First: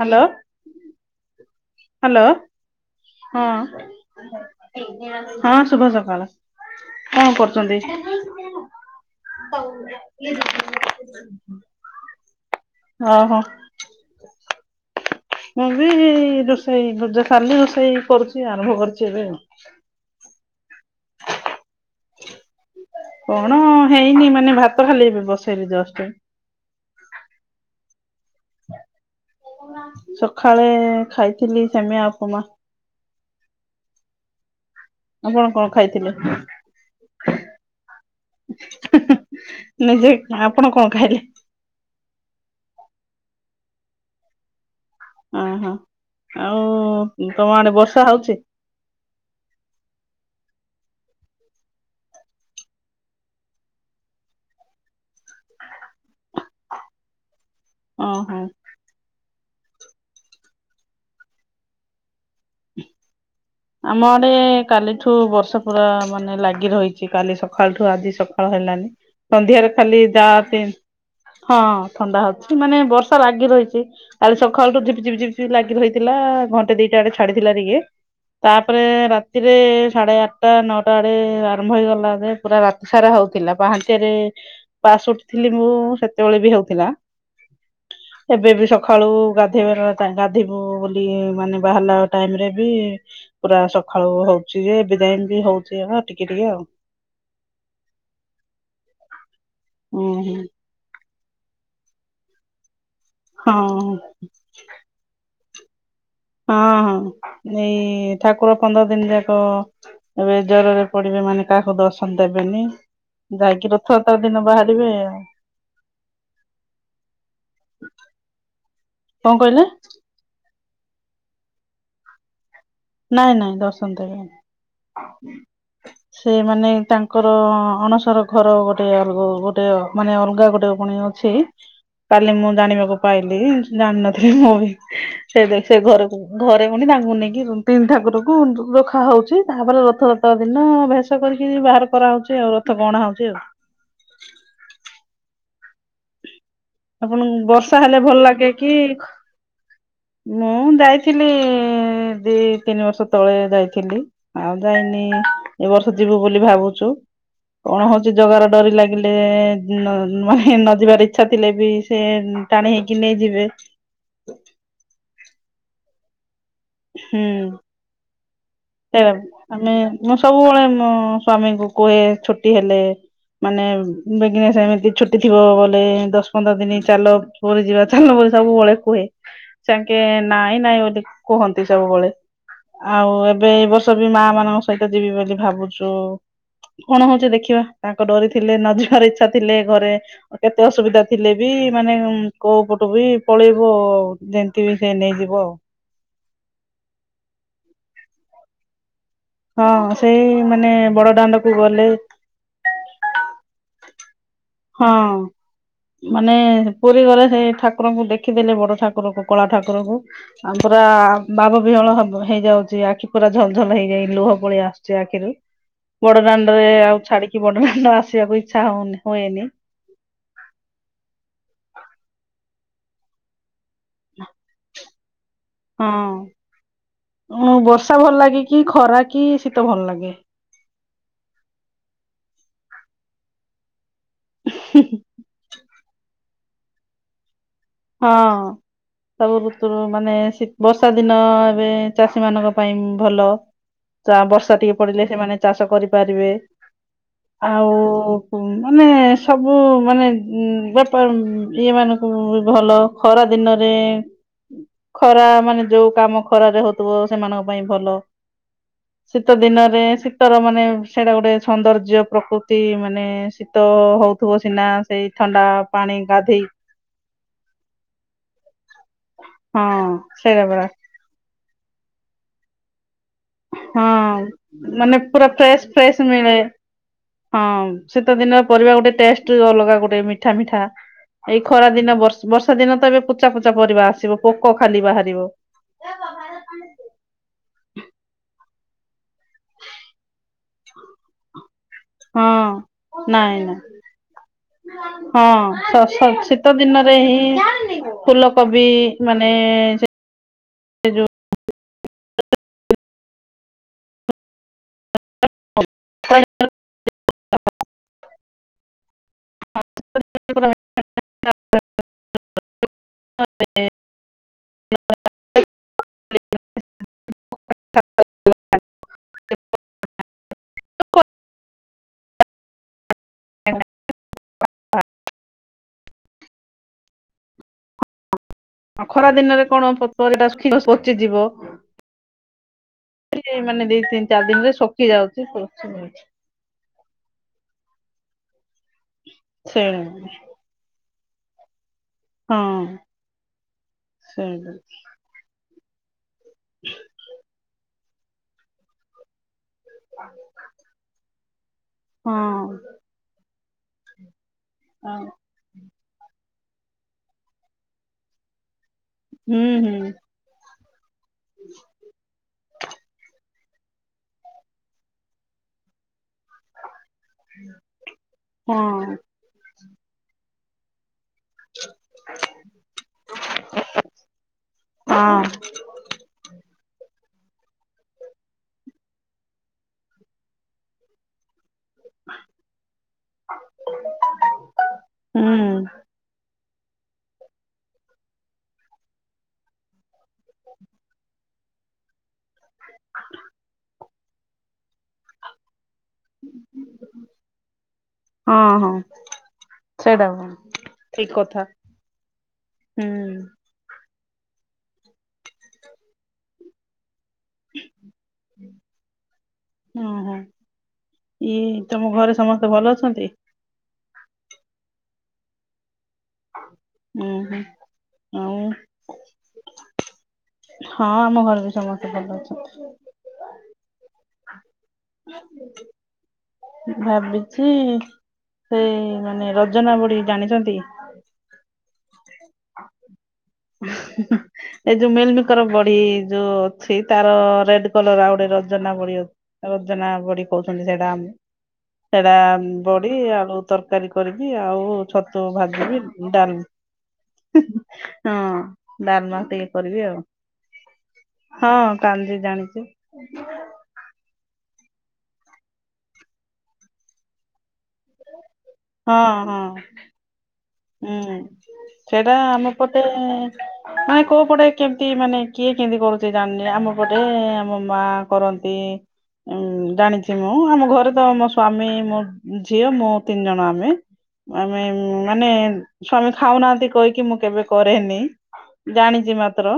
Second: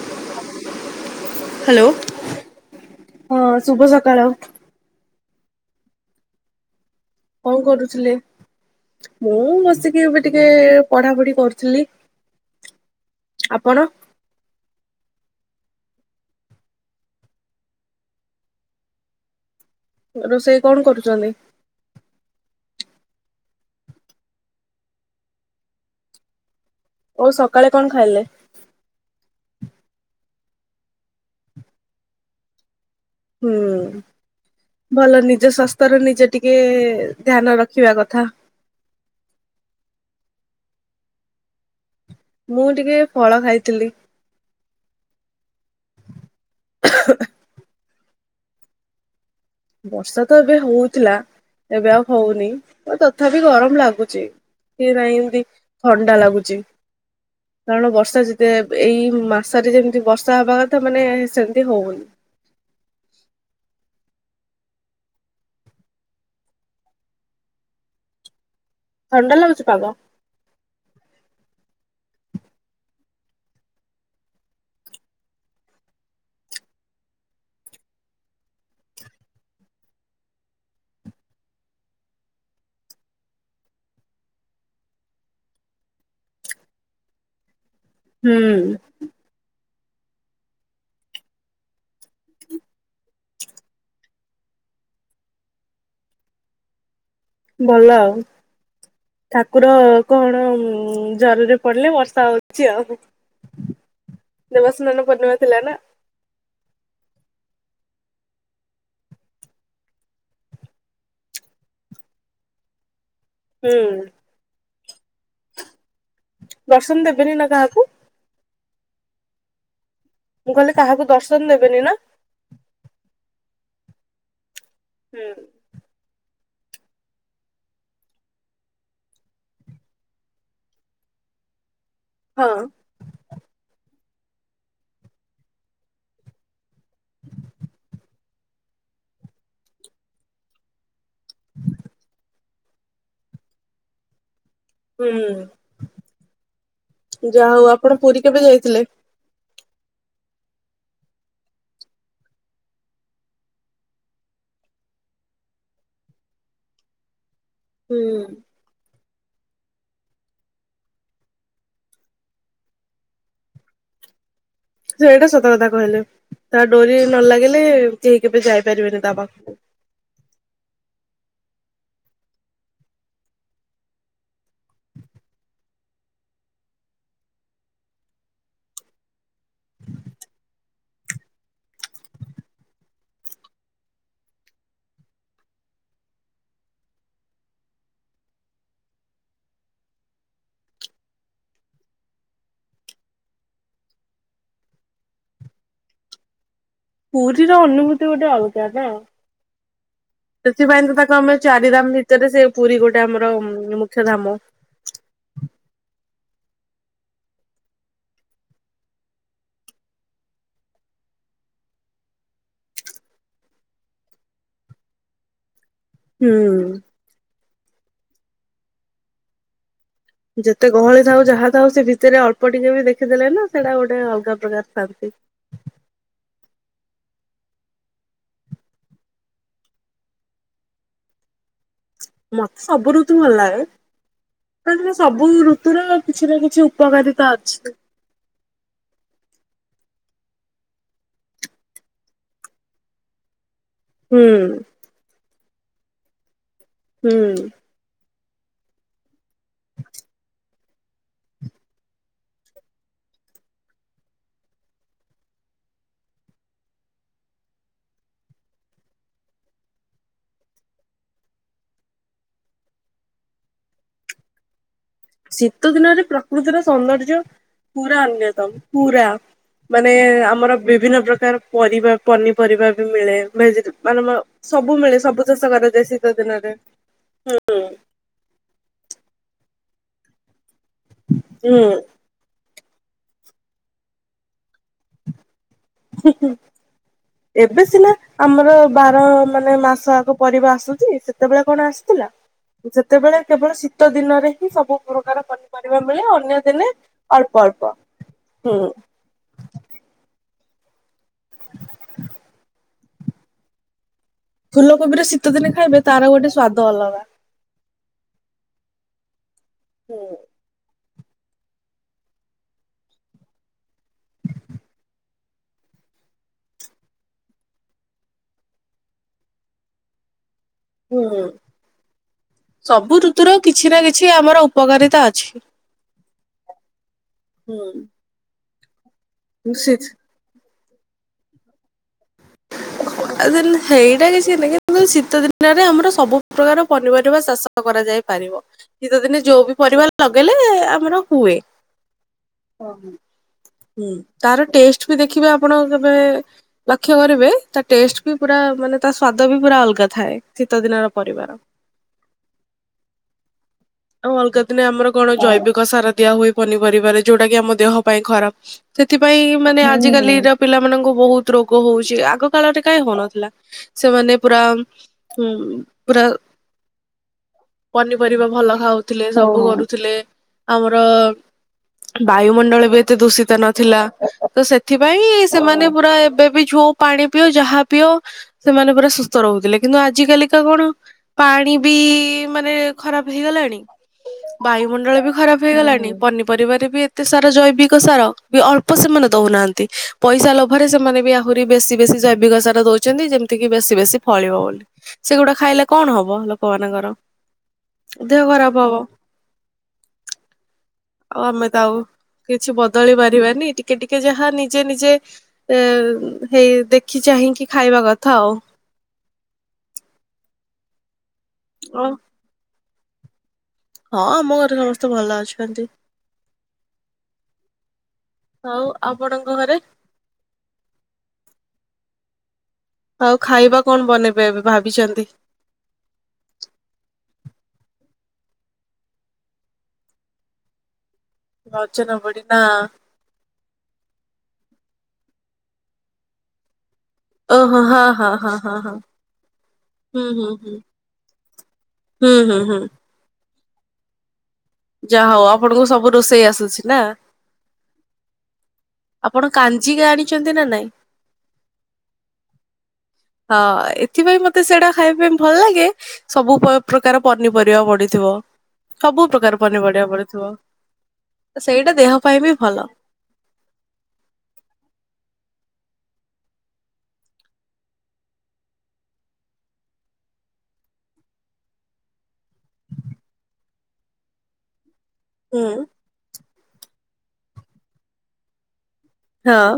Hello. Hello ହଁ। ଶୁଭ ସକାଳ ହଁ ଶୁଭ ସକାଳ କଣ କରୁଛନ୍ତି? ମୁଁ ବସିକି ଏବେ ଟିକେ ପଢାପଢି କରୁଥିଲି। ଓହୋ। ଆପଣ ମୁଁ ବି ରୋଷେଇ ଯ-ଯ ସାରିଲି ରୋଷେଇ କରୁଛି ଆରମ୍ଭ କରୁଛି ଏବେ ଆଉ। ରୋଷେଇ କଣ କରୁଛନ୍ତି? କଣ ହେଇନି ମାନେ ଭାତ ଖାଲି ଏବେ ବସେଇଲେ ଜଷ୍ଟ। ଓ ସକାଳେ କଣ ଖାଇଲେ? ସକାଳେ ଖାଇଥିଲି ଶିମିଆ ଉପମା। ହୁଁ। ଭଲ ଆପଣ ନିଜ କଣ ସ୍ୱାସ୍ଥ୍ୟର ଖାଇଥିଲେ ନିଜେ ଟିକେ ଧ୍ୟାନ ରଖିବା କଥା। ନିଜେ ଆପଣ କଣ ଖାଇଲେ? ମୁଁ ଟିକେ ଫଳ ଖାଇଥିଲି। ଓହୋ ଆଉ ତମ ଆଡେ ବର୍ଷା ହଉଛି? ବର୍ଷା ତ ଏବେ ହଉଥିଲା। ଏବେ ଆଉ ହଉନି ତଥାପି ଗରମ ଲାଗୁଚି। ସିରା ଇନନ୍ତି ଥଣ୍ଡା ଲାଗୁଛି। କାରଣ ବର୍ଷା ଓହୋ। ଯେତେ ଏଇ ମାସରେ ଯେମିତି ବର୍ଷା ହବା କଥା ମାନେ ସେମିତି ହଉନି। ହ [inaudible] ଆମ ଆଡେ କାଲିଠୁ ବର୍ଷା ପୁରା ମାନେ ଲାଗି ରହିଛି କାଲି ସକାଳଠୁ ଆଜି ସକ ଳ ହେଲାନି ଥଣ୍ଡା ଲାଗୁଛି ସନ୍ଧ୍ୟାରେ ପାଗ ଖାଲିଦା ପିନ ହଁ ହଁ। ଥଣ୍ଡା ହଉଛି ମାନେ ବର୍ଷା ଲାଗି ରହିଛି କାଲି ସକାଳୁ ଝିପିଝପି ଝିପି ଲାଗି ରହିଥିଲା ଘଣ୍ଟେ ଦି ଇଆଡେ ଛାଡିଥିଲା ଟିକେ। ତାପରେ ରାତିରେ ସାଢେ ଆଠଟା ନଅଟା ଆଡେ ଆରମ୍ଭ ହେଇଗଲା ଯେ ପୁରା ରାତି ସାରା। ହଉଥିଲା ପାହନ୍ତିଆରେ ପାଶ ଉଠିଥିଲି ମୁଁ ସେତେବେଳେ ବି ହଉଥିଲା। ହ [inaudible] ଏବେ ବି ସକାଳୁ ଗାଧେଇବାର ରା ଗାଧିବୁ ବୋଲି ମାନେ ବାହାରିଲା ଟାଇମରେ ବି ପୁରା ସକାଳୁ ହଉଛି ଯେ ଏବେଯାଏ ବି ହଉଛି ହେ ଟିକେ ଟିକେ ଆଉ। ଭଲ ଆଉ ଠାକୁର ହୁଁ ହୁଁ କଣ ଉଁ ଜରରେ ପଡିଲେ ବର୍ଷା ହଉଛି ଆଉ। ଦେବସ୍ନାନ ହଁ। ପୂର୍ଣ୍ଣିମା ଥିଲା ନା ହଁ ହଁ ଏଇ ଠାକୁର ପନ୍ଦର ଦିନ ଯାକ ଏବେ ଜରରେ ପଡିବେ। ସେମାନେ କାହାକୁ ଦର୍ଶନ ଦେବେନି ଯାଇକି ହୁଁ ରଥଯାତ୍ରା ଦିନ ବାହାରିବେ ଆଉ। ଦର୍ଶନ ଦେବେନି ନା କାହାକୁ? କଣ କହିଲେ? ମୁଁ କହିଲି କାହାକୁ ଦର୍ଶନ ଦେବେନି ନା? ନାଇଁ ନାଇଁ ଦର୍ଶନ ହୁଁ। ଦେବେନି। ସେମାନେ ତାଙ୍କର ଅ ଅଣସର ଘର ଗୋଟେ ଅଲଗ ଗୋଟେ ମାନେ ଅଲଗା ଗୋଟେ ପୁଣି ଅଛି। ଛି। କାଲି ହଁ ମୁଁ ଜାଣିବାକୁ ପାଇଲି ଜାଣିନଥିଲି ମୁଁ ବି ସେ ସେ ଘରକୁ ଘରେ ଫୁଣି ତାଙ୍କୁ ନେଇକି ତିନି ଠାକୁରକୁ ର ରଖା ହଉଛି ତାପରେ ରଥଯାତ୍ରା ଦିନ ବେ ଚାଷ କରିକି ବାହାର କରାହଉଛି ଆଉ ରଥ ଗଣା ହଉଛି ଆଉ। ହୁଁ ଆପଣଙ୍କୁ ଯା ହଉ ବର୍ଷା ହେଲେ ଆପଣ ଭଲ ପୁରୀ କେବେ ଲାଗେ କି ଯାଇଥିଲେ। ମୁଁ ଯାଇଥିଲି ଦି ତିନି ବର୍ଷ ତଳେ ଯାଇଥିଲି ଆଉ ଯାଇନି। ଏ ବର୍ଷ ଯିବୁ ବୋଲି ଭାବୁଛୁ କଣ ହୁଁ ହଉଛି ଜଗାର ଡୋରି ଲାଗ ଲେ ମାନେ ନ ଯିବାର ଇଚ୍ଛା ଥିଲେ ବି ସେ ଟାଣି ହେଇକି ନେଇଯିବେ। ସେଇଟା ସତକଥା କହିଲେ। ତା ଡୋରି ନ ହୁଁ ଲାଗିଲେ କେହି କେବେ ଯାଇପାରିବେନି ସେଇଆ ତା ପାଖକୁ ଆମେ ମୁଁ ସବୁବେଳେ ମୋ ସ୍ଵାମୀଙ୍କୁ କୁହେ ଛୁଟି ହେଲେ ମାନେ ବିଘ୍ନେଶ ଭାଇ ଙ୍କ ଛୁଟି ଥିବ ବଲେ ଦଶ ପନ୍ଦର ଦିନ ଚାଲ ପୁରୀ ଯିବା ଚାଲ ପ ସବୁବେଳେ କୁହେ ତାଙ୍କେ ନାଇଁ ନାଇଁ ବୋଲି କୁହନ୍ତି ସବୁବେଳେ। ଆଉ ଏବେ ଏଇ ବର୍ଷ ବି ମା ମାନଙ୍କ ସହିତ ଯିବି ବୋଲି ଭାବୁଛୁ। କଣ ହଉଛି ଦେଖିବା, ତାଙ୍କ ଡୋରି ଥିଲେ ନ ଯିବାର ଇଛା ଥିଲେ, ଘରେ କେତେ ଅସୁବିଧା ଥିଲେ ବି ମାନେ କୋଉ ପଟୁ ବି ପଳେଇବ ଆ ଯେମିତି ବି ସେ ନେଇଯିବ ଆଉ ପୁରୀ ର ଅନୁଭୂତି ଗୋଟେ ଅଲଗା ନା? ହଁ ସେଇ ମାନେ ସେଥିପାଇଁ ତ ବଡ ତାକୁ ଆମ ଦାଣ୍ଡକୁ ଗଲେ ଚାରିଧାମ ଭିତରେ ସେ ପୁରୀ ଗୋଟେ ଆମର ମୁଖ୍ୟଧାମ ହଁ ମାନେ ପୁରୀ ଗଲେ, ସେ ଠାକୁରଙ୍କୁ ଦେଖିଦେଲେ, ବଡ ଠାକୁରକୁ, କଳା ଠାକୁରଙ୍କୁ ଆ ପୁରା ବାବ ବିହଳ ହେଇଯାଉଛି ଆଖି ପୁରା ଝଲ ଝଲ ହେଇଯାଇ ଲୁହ ପଳେଇ ଆସୁଛି ଆଖିରୁ ବଡଦାଣ୍ଡ ହୁଁ। ରେ ଆଉ ଛାଡିକି ବଡଦାଣ୍ଡ ଆସିବାକୁ ଇଛା ହଉନ ହୁଏନି। ଯେତେ ଗହଳି ଥାଉ ଯାହା ଥାଉ ସେ ଭିତରେ ଅଳ୍ପ ଟିକେ ବି ଦେଖିଦେଲେ ନା ସେଇଟା ଗୋଟେ ଅଲଗା ପ୍ରକାର ଥାଆନ୍ତି। ହଁ ଅଁ ଉ ବର୍ଷା ଭଲ ଲାଗେ କି, ଖରା କି, ଶୀତ ଭଲ ଲାଗେ? ମତେ ସବୁ ଋତୁ ଭଲ ଲାଗେ, ସବୁ ଋତୁ ତ କିଛି ନା କିଛି ଉପକାରିତା ଅଛି। ହଁ ସବୁ ଋତୁରୁ ମାନେ ବର୍ଷା ଦିନ ଏବେ ଚାଷୀ ମାନଙ୍କ ପାଇଁ ଭଲ। ହୁଁ ବର୍ଷା ଟିକେ ପଡିଲେ ସେମାନେ ଚାଷ କରିପାରିବେ ହୁଁ ଆଉ ମାନେ ସବୁ ମାନେ ବେପାର ଇଏ ମାନଙ୍କୁ ଭଲ ଖରା ଦିନରେ ଖରା ମାନେ ଯୋଉ କାମ ଖରାରେ ହଉଥିବ ସେମାନଙ୍କ ପାଇଁ ଭଲ ଶୀତ ଦିନରେ ଶୀତର ମାନେ ସେଇଟା ଗୋଟେ ସୌନ୍ଦର୍ଯ୍ୟ ପ୍ରକୃତି ମାନେ ଶୀତ ହଉଥିବ ସିନା। ସେଇ ଥଣ୍ଡା ଶୀତ ପାଣି ଦିନରେ ଗାଧେଇ ପ୍ରକୃତିର ସୌନ୍ଦର୍ଯ୍ୟ ପୁରା ଅନ୍ୟତମ ପୁରା, ହଁ ମାନେ- ସେଇଟା ଆମର ପରା ବିଭିନ୍ନ ପ୍ରକାର ପରିବା ପନିପରିବା ବି ମିଳେ ଭେଜି- ମାନେ ହଁ ସବୁ ମାନେ ମିଳେ ସବୁ ପୁରା ଚାଷ ଫ୍ରେଶ କରାଯାଏ ଫ୍ରେଶ ଶୀତ ମିଳେ। ଦିନରେ। ହଁ ଶୀତ ଦିନର ପରିବା ଗୋଟେ ଟେଷ୍ଟ ଅଲଗା। ଗୋଟେ ମିଠା ମିଠା ଏଇ ହୁଁ ଖରା ଦିନ ବର୍ଷା ଦିନ ତ ଏବେ ପୂଚା ପୁଚା ପରିବା ଆସିବ, ପୋକ ଖାଲି ବାହାରିବ। [unintelligible] ଏବେ ସିନା ଆମର ବାର ମାନେ ମାସ ଆଗ ପରିବା ଆସୁଛି ସେତେବେଳେ କଣ ଆସୁ ଥିଲା, ହଁ ସେତେବେଳେ ନାଇଁ କେବଳ ନାଇଁ ଶୀତ ଦିନରେ ହିଁ ସବୁ ପ୍ରକାର ସ ପନିପରିବା ମିଳେ, ସ ଅନ୍ୟ ଶୀତ ଦିନେ ଦିନରେ ଅଳ୍ପ ଅଳ୍ପ ହଁ ଫୁଲକୋବି ହୁଁ ମାନେ ସେ ଯୋଉ ଫୁଲକୋବିର ଶୀତ ଦିନ ଖାଇବେ ତାର ଗୋଟେ ସ୍ଵାଦ ଅଲଗା। ହୁଁ [unintelligible] [inaudible] [inaudible] ହୁଁ ସବୁ ଋତୁର କିଛି ନା କିଛି ଆମର ଉପକାରିତା ଅଛି। ହୁଁ ଉଁ ଆଉ ଖରା ଦିନରେ କଣ ପରିବାଟା ଶୁଖିକି ପଚିଯିବ। [inaudible] ଆ ତାହେଲେ ମାନେ ଦି ତିନି ହେଇଟା ଚାରି କିଛି ଦିନରେ ନାଇଁ କିନ୍ତୁ ଶୁଖି ଶୀତ ଯାଉଛି ଦିନରେ ପଚି ଆମର ଯାଉଛି ସବୁ ପ୍ରକାର ପନିପରିବା ଚାଷ କରାଯାଇ ପାରିବ। ଶୀତ ଦିନେ ଯୋଉ ବି ସେଣୁ ପରିବା ଲଗେଇଲେ ଆମର ହୁଏ। ହଁ। ତାର ସେଇଆ ଟେଷ୍ଟ ବି ଦେଖିବେ ଆପଣ କେବେ ଲକ୍ଷ୍ୟ କରିବେ, ତା ଟେଷ୍ଟ ବି ପୁରା ମାନେ ତା ସ୍ଵାଦ ବି ପୁରା ଅଲଗା ଥାଏ। ଶୀତ ଦିନର ପରିବା ର। ହଁ। ଆଉ ଅଲଗା ଦିନେ ଆମର ଆଉ କଣ ଜୈବିକ ସାର ଦିଆ ହୁଏ। ପନିପରିବାରେ ଯୋଉଟା କି ଆମ ଦେହ ପାଇଁ ଖରାପ। ସେଥିପାଇଁ ହୁଁ ମାନେ ହୁଁ ଆଜିିକାଲିର ପିଲାମାନଙ୍କୁ ବହୁତ ରୋଗ ହଉଚି। ଆଗ କାଳରେ କାଇଁ ହଉନଥିଲା? ସେମାନେ ପୁରା ପୁରା ପନିପରିବା ଭଲ ହଁ ଖାଉଥିଲେ, ସବୁ କରୁଥିଲେ ଆମର [inaudible] ବାୟୁମଣ୍ଡଳ ବି ଏତେ ଦୂଷିତ ନଥିଲା। ତ ସେଥିପାଇଁ ହଁ ସେମାନେ ପୁରା ଏବେ ବି ଯୋଉ ପାଣି ପିଅ ଯାହା ପିଅ ସେମାନେ ପୁରା ସୁସ୍ଥ ରହୁଥିଲେ। କିନ୍ତୁ ଆଜି କାଲିକା କଣ ପାଣି ବି ମାନେ ଖରାପ ହେଇଗଲାଣି। ବାୟୁମଣ୍ଡଳ ବି ହୁଁ ଖରାପ ହେଇଗଲାଣିି। ପନି ପରିପରିବା ରେ ବି ଏତେ ସାରା ଜୈବିକ ସାର ବି ଅଳ୍ପ ସେମାନେ ଦଉନାହାନ୍ତି। ପଇସା ଲୋଭରେ ସେମାନେ ବି ଆ ଆହୁରି ବେଶୀ ବେଶୀ ଜୈବିକ ସାର ଦଉଛନ୍ତି। ଯେମିତି କିି ବେଶୀ ବେଶୀ ଫଳିବ ବୋଲି। ସେଗୁଡା ଖାଇଲେ କଣ ହବ ଲୋକମାନାନଙ୍କର? ଦେହ ହଁ ଖରାପ ହଁ। ହବ। ସେଇଟା କୁ ଠିକ ଆଉ କଥା ଆମେ ତ ଆଉ କିଛି ହୁଁ ବଦଳି ପାରିବାନି। ଟିକେ ଟିକେ ଟିକେ ଯାହା ନିଜେ ନିଜେ ଏ ହେଇ ଦେଖି ଚାହିଁକି ଖାଇବା କଥା ଆଉ। ଓହୋ ଇଏ, ତମ ଆଉ ଘରେ ସମସ୍ତେ ଭଲ ଅଛନ୍ତି? ହଁ ଆମ ଘରେ ସମସ୍ତେ ଭଲ ଅଛନ୍ତି। ଉଁ ହୁଁ ଆଉ ଆପଣଙ୍କ ଘରେ ହଁ, ଆମ ଘର ବି ସମସ୍ତେ ଭଲ ଅଛନ୍ତି। ଆଉ, ଖାଇବା କଣ ବନେଇବେ ଏବେ ଭାବିଛନ୍ତି? ଭାବିଛି [unintelligible] ଜାଣିଛନ୍ତି। ରଜନା ବଢି ନା। ଏଇ ଯୋଉ ମିଲମିକର ବଡି ଯୋଉ ସେଇ ତାର ଓହୋ ରେଡ ହଁ କଲର ହଁ ଆଉ ଗୋଟେ ହଁ ହଁ ରଜନା ହଁ ବଡି ଅଛି, ରଜନା ହୁଁ ବଡି ହୁଁ ହୁଁ। କହୁଛନ୍ତି। ସେଇଟା ଆମେ ସେଟା ହୁଁ ହୁଁ ହୁଁ ବଡି ଆଳୁ ତରକାରୀ କରିକି ଆଉ ଯାହା ହଉ ଛତୁ ଆପଣଙ୍କୁ ଭାଜିବି ସବୁ ରୋଷେଇ ଡାଲି, ଆସୁଛି ନା? ହଁ। ଡାଲମା ଆପଣ ଟିକିଏ କରିବି କାଞ୍ଜିିକା ଆଉ। ଆଣିଛନ୍ତି ନା ନାଇଁ ହଁ କାଲି ଜାଣିଚି। ସେଟା ଖାଇବା ପାଇଁ ଭଲ ଲାଗେ। ସବୁ ପ୍ରକାର ପନିପରିବା ପଡିଥିବ। ହଁ ସବୁ ପ୍ରକାର ହଁ। ପନିପରିବା ପଡିଥିବ। ହୁଁ, ସେଇଟା ଦେହ ସେଟା ପାଇଁ ବି ଆମ ଭଲ ପଟେ ମାନେ କୋଉ ପଟେ କେମତି ମାନେ କିଏ କେମିତି କରୁଛି ଜାଣିନି ଆମ ପଟେ ଆମ ମା କରନ୍ତି। ଉଁ, ଜାଣିଛି ମୁଁ। ଆମ ଘରେ ତ ମୋ ସ୍ଵାମୀ ମୋ ମୋ ଝିଅ ମୁଁ ତିନି ଜଣ ଆମେ। ଆମେ ମାନେ ହଁ। ସ୍ୱାମୀ ଖାଉନାହାନ୍ତି କହିକି, ମୁଁ କେବେ କରେନି। ଜାଣିଛି ମାତ୍ର।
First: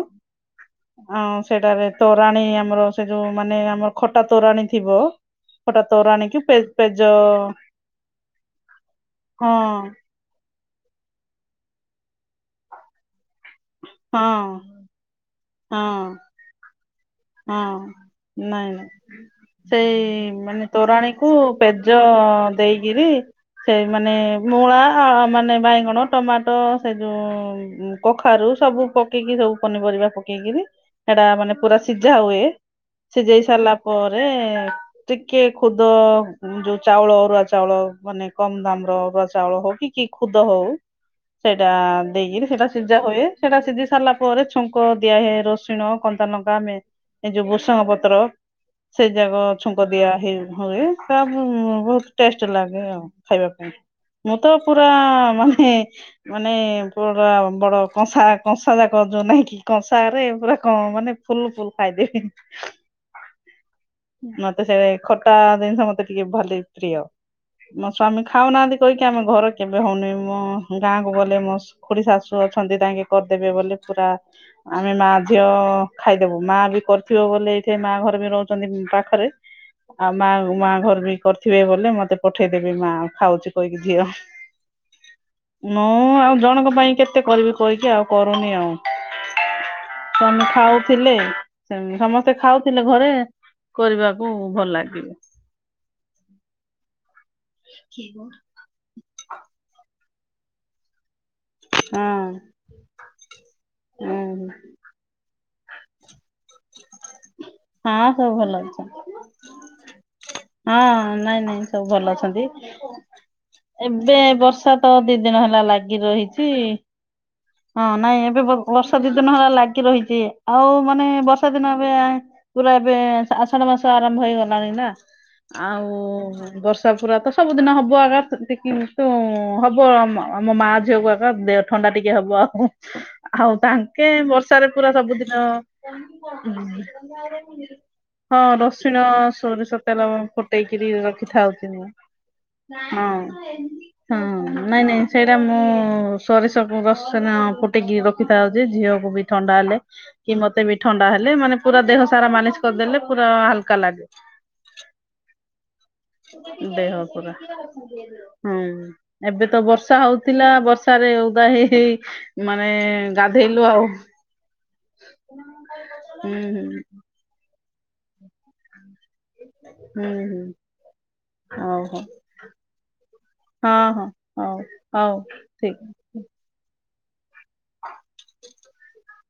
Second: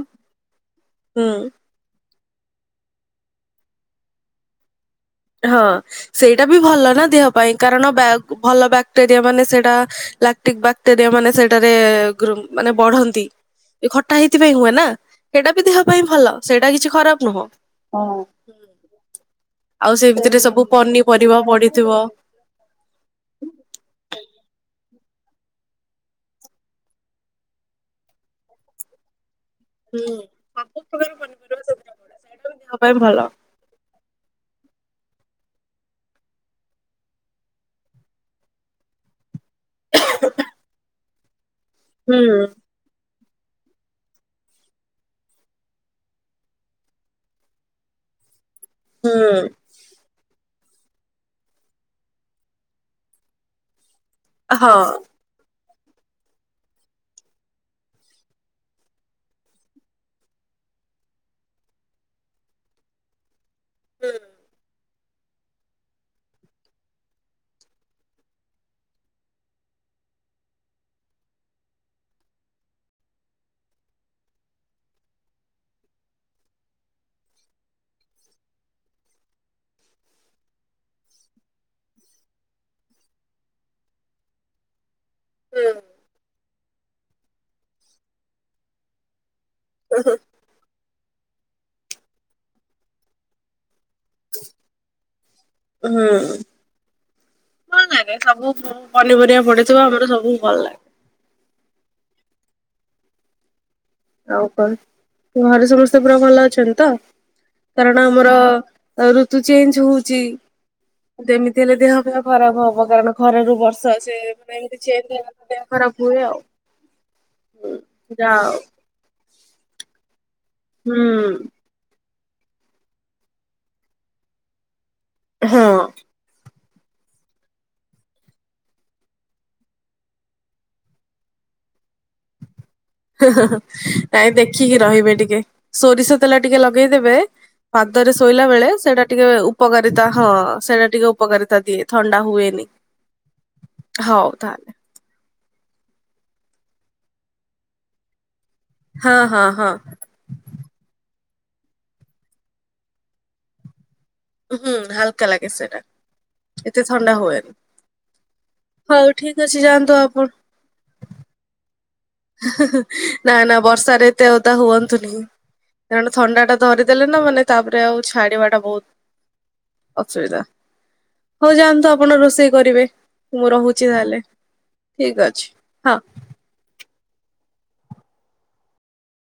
ଅଁ ହୁଁ। ସେଟାରେ ତୋରାଣୀ ଆମର ସେ ଯୋଉ ମାନେ ଆମର ଖଟା ତୋରାଣୀ ଥିବ। ହଁ, ଖଟା ତୋରାଣୀ କି ସେଇଟା ବି ପେ ଭଲ ପେଜ ନା ଦେହ ପାଇଁ କାରଣ ଭଲ ବ୍ୟାକ୍ଟେରିଆ ମାନେ ହଁ ସେଟା ଲାକ୍ଟିକ୍ ବା ବ୍ୟାକ୍ଟେରିଆ ମାନେ ସେଇଟାରେ ମାନେ ବଢନ୍ତି। ଖଟା ହଁ ହେଇଥିପାଇଁ ହୁଏ ନା। ସେଇଟା ବି ଦେହ ହଁ ପାଇଁ ଭଲ। ସେଇଟା କିଛି ଖରାପ ନୁହଁ। ହଁ, ନାଇଁ ନାଇଁ। ସେ ଆଉ ସେଇ ଭିତରେ ସବୁ ମାନେ ତୋରାଣୀକୁ ପନିପରିବା ପଡିଥିବ ପେଜ ଦେଇକିରି। ସେ ମାନେ ମୂଳା। ଆ! ମାନେ ବାଇଗଣ ଟମାଟୋ ସେ ଯୋଉ କଖାରୁ ସବୁ ପକେଇକି ସବୁ। ହୁଁ। ପନିପରିବା ପକେଇକିରି ସବୁ ପ୍ରକାର ସେଟା ମାନେ ପନିପରିବା ପୁରା ସେଥିରେ ସିଝା ପଡେ ହୁଏ ସେଇଟା ବି ଦେହ ପାଇଁ ଭଲ ସିଝେଇ ସାରିଲା ପରେ ମାନେ ଟିକେ ଖୁଦ ଯୋଉ ଚାଉଳ ଅରୁଆ ଚାଉଳ ମାନେ କମ ଦାମର ଅରୁ ଚାଉ ଚାଉଳ ହଉ କି କି ଖୁଦ ହଉ ସେଇଟା ହୁଁ। ଦେଇକିରି ସେଇଟା ସିଝା ହୁଏ। ସେଟା ସିଝି ସାରିଲା ପରେ ଛୁଙ୍କ ଦିଆହେଏ ରସୁଣ କଞ୍ଚା ଲଙ୍କା ମେ ଏଇ ଯୋଉ ଭୁଷଙ୍ଗ ପତ୍ର ସେ ହୁଁ ଯାକ ଛୁଙ୍କ ଦିଆ ହେଇ। ହୁଏ ତା ପ ବହୁତ ଟେଷ୍ଟ ଲାଗେ ଆଉ ଖାଇବା ପାଇଁ ମୁଁ ତ ହଁ ପୁରା ମାନେ ମାନେ ପୁରା ବଡ କଂସା କଂସା ଯାକ ଯଉ ନାଇଁ କି କଂସା ରେ ପୁରା କଣ ମାନେ ଫୁଲ ଫୁଲ ଖାଇଦିଏ ମତେ ସେ ଖଟା ଜିନିଷ ମତେ ଟିକେ ଭଲେ କି ପ୍ରିୟ। ମୋ ସ୍ଵାମୀ ଖାଉନାହାନ୍ତି କହିକି ଆମେ ଘର କେବେ ହଉନିମୁଁ ମୋ ଗାଁକୁ ଗଲେ ମୋ ଖୁଡି ଶାଶୁ ଅଛନ୍ତି ତାଙ୍କେ କରିଦେବେ ବଲେ ପୁରା ଆମେ ମା ଝିଅ ଖାଇଦେବୁ। ମା ବି କରିଥିବ ବୋଲେ ଏଇଠେ ମା ଘର ବି ରହୁଛନ୍ତି ପାଖରେ ଆଉ ମା ମାଆ ଘର ବି କରିଥିବେ ବୋଲେ ମତେ ପଠେଇଦେବି ମା ଖାଉଛି କହିକି ଝିଅ। ମୁଁ ଆଉ ଜଣଙ୍କ ପାଇଁ କେତେ କରିବି କହିକି ଆଉ କରୁନି ଆଉ। ସ୍ୱାମୀ ଖାଉଥିଲେ ସମସ୍ତେ ଖାଉଥିଲେ ଘରେ କରିବାକୁ ଭଲ ଲାଗିବ। ହୁଁ। ଭଲ ଲାଗେ ସବୁ ପନିପରିବା ପଡିଥିବ ଆମର ସବୁ ଭଲ ଲାଗେ। ହୁଁ ଆଉ କଣ ହୁଁ। ଘରେ ସମସ୍ତ [unintelligible] ଭଲ ଅଛନ୍ତି ତ କାରଣ ହଁ ସବୁ ଆମର ଭଲ ଅଛନ୍ତି ଋତୁ ଚେଞ୍ଜ ହୋଉଛି। ହଁ ନାଇଁ ନାଇଁ ସବୁ ଭଲ ଅଛନ୍ତି ଖରାପ ହବ କାରଣ ଖରାରୁ ବର୍ଷା ସେ ଏବେ ମାନେ ବର୍ଷା ଏମିତି ତ ଚେଞ୍ଜ ଦିନେ [unintelligible] ହେଲେ ହେଲା ଦେହ ଖରାପ ଲାଗି ହୁଏ ଆଉ। ରହିଛି ହଁ ନାଇଁ ଯା ଏବେ ହଉ ବର୍ଷା ଦି ଦିନ ହେଲା ଲାଗି ରହିଛି ଆଉ ମାନେ ବର୍ଷା ହୁଁ ଦିନ ଏବେ ପୁରା ଏବେ ଆଷାଢ ମାସ ଆରମ୍ଭ ହେଇଗଲାଣି ନା ହଁ। ଆଉ ବର୍ଷ [unintelligible] ପୁରା ତ ସବୁଦିନ ହବ ଆଗ କିନ୍ତୁ ହବ ଆମ ମା ଝିଅକୁ ଆଗ ଦେହ ଥଣ୍ଡା [unintelligible] ଟିକେ ହବ। ଆଉ ତାଙ୍କେ ନାଇଁ ବର୍ଷାରେ ଦେଖିକି ପୁରା ରହିବେ ଟିକେ ସବୁଦିନ। ସୋରିଷ ତେଲ ଟିକେ ଲଗେଇଦେବେ। ପାଦରେ ହଁ ଶୋଇଲା ବେଳେ ରସୁଣ ସେଇଟା ଟିକେ ସୋରିଷ ତେଲ ଉପକାରିତା ହଁ ସେଇଟା ଫୁଟେଇକରି ଟିକେ ରଖିଥାଉ ଉପକାରିତା ଦିଏ କିନି ଥଣ୍ଡା ହୁଏନି। ହ ହଉ ତାହେଲେ ନାଇଁ ନାଇଁ ସେଇରା ମୁଁ ସୋରିଷକୁ ରସ ଫୁଟେଇକି ରଖି ଖାଉଛେ ଝିଅକୁ ହଁ ବି ହଁ ଥଣ୍ଡା ହଁ ହେଲେ କି ମତେ ବି ଥଣ୍ଡା ହେଲେ ହେଲେ ମାନେ ପୁରା ଦେହ ସାରା ମାଲିସ କରିଦେଲେ ପୁରା ହାଲକା ଲାଗେ। ହୁଁ ହାଲକା ଲାଗେ ସେଟା। ଦେହ ପରା ହୁଁ ହଉ ଠିକ ଏବେ ଅଛି ତ ଯାଆନ୍ତୁ ବର୍ଷା ଆପଣ ହଉଥିଲା ବର୍ଷାରେ ରେ ଉଦା ହେଇ ହେଇ ମାନେ ନା ନା ଗାଧେଇଲୁ ଆଉ। ବର୍ଷାରେ ଏତେ ଓଦା ହୁଅନ୍ତୁନି। କାରଣ ହୁଁ ଥଣ୍ଡା ଟା ହୁଁ ଧରିଦେଲେ ନା ମାନେ ତାପରେ ଆଉ ଛାଡିବା ଟା ବହୁତ ଅସୁବିଧା। ହୁଁମ। ହଉ ଯାଆନ୍ତୁ ଆପଣ ରୋଷେଇ କରିବେ। ମୁଁ ହଁ ରହୁଛି ହଁ ତାହେଲେ ହଉ ହଉ ଠିକ ଅଛି ହଁ। ହ